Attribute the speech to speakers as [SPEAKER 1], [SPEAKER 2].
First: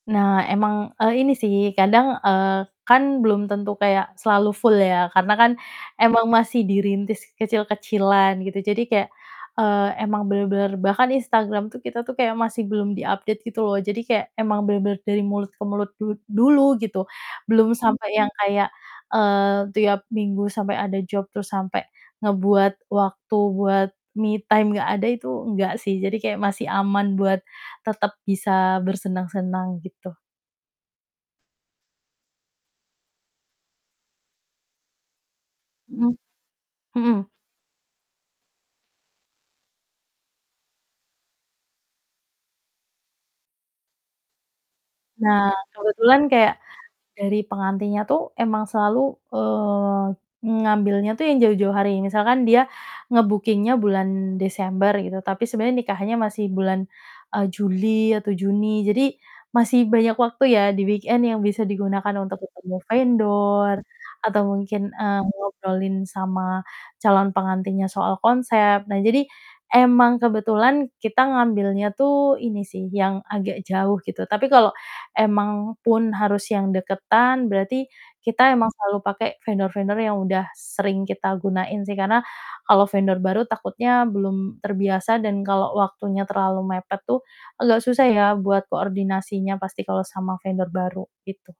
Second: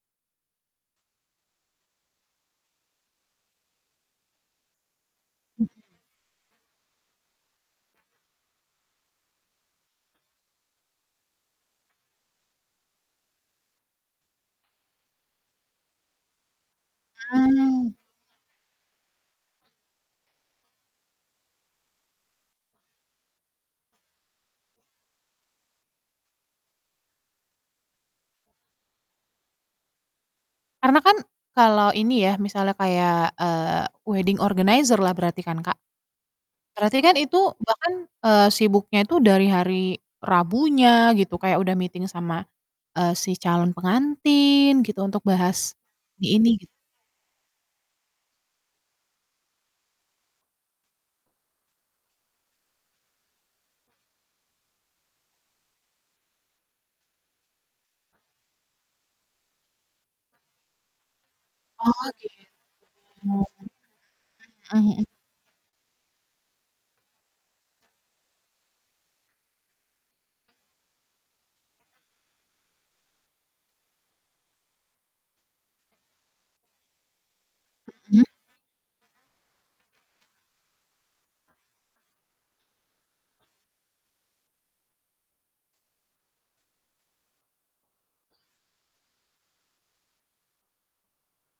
[SPEAKER 1] Nah emang, eee, ini sih kadang, eee, kan belum tentu kayak selalu full ya karena kan
[SPEAKER 2] Mmm.
[SPEAKER 1] emang masih dirintis kecil-kecilan gitu. Jadi kayak, eee, emang bener-bener bahkan Instagram tuh kita tuh kayak masih belum di-update gitu loh jadi kayak emang bener-bener dari mulut ke mulut du dulu gitu belum
[SPEAKER 2] Mmm.
[SPEAKER 1] sampai yang kayak, eee, tiap minggu sampai ada job terus sampai ngebuat waktu buat me time nggak ada itu enggak sih jadi kayak masih aman buat tetep bisa bersenang-senang gitu.
[SPEAKER 2] Karena kan kalau ini ya misalnya kayak, eee, wedding organizer lah berarti kan Kak?
[SPEAKER 1] Mhm,
[SPEAKER 2] Berarti kan
[SPEAKER 1] mhm.
[SPEAKER 2] itu bahkan, eee, sibuknya itu dari hari Rabunya gitu kayak udah meeting sama, eee, si calon pengantin gitu untuk
[SPEAKER 1] Nah,
[SPEAKER 2] bahas
[SPEAKER 1] kebetulan
[SPEAKER 2] ini ini
[SPEAKER 1] kayak
[SPEAKER 2] gitu.
[SPEAKER 1] dari pengantinnya tuh emang selalu, eee, ngambilnya tuh yang jauh-jauh hari misalkan dia nge-bookingnya bulan Desember gitu, tapi sebenarnya nikahnya masih bulan, eee, Juli atau Juni jadi masih banyak waktu ya di weekend yang bisa
[SPEAKER 2] Oh,
[SPEAKER 1] digunakan untuk
[SPEAKER 2] gitu.
[SPEAKER 1] ketemu
[SPEAKER 2] Mhm
[SPEAKER 1] vendor atau mungkin,
[SPEAKER 2] mhm.
[SPEAKER 1] eee, ngobrolin sama calon pengantinnya soal konsep. Nah jadi emang kebetulan kita ngambilnya tuh ini sih yang agak jauh gitu. Tapi kalau emang pun harus yang deketan berarti
[SPEAKER 2] Mhm.
[SPEAKER 1] kita emang selalu pakai vendor-vendor yang udah sering kita gunain sih, karena kalau vendor baru takutnya belum terbiasa dan kalau waktunya terlalu mepet tuh, agak susah ya buat koordinasinya pasti kalau sama vendor baru gitu.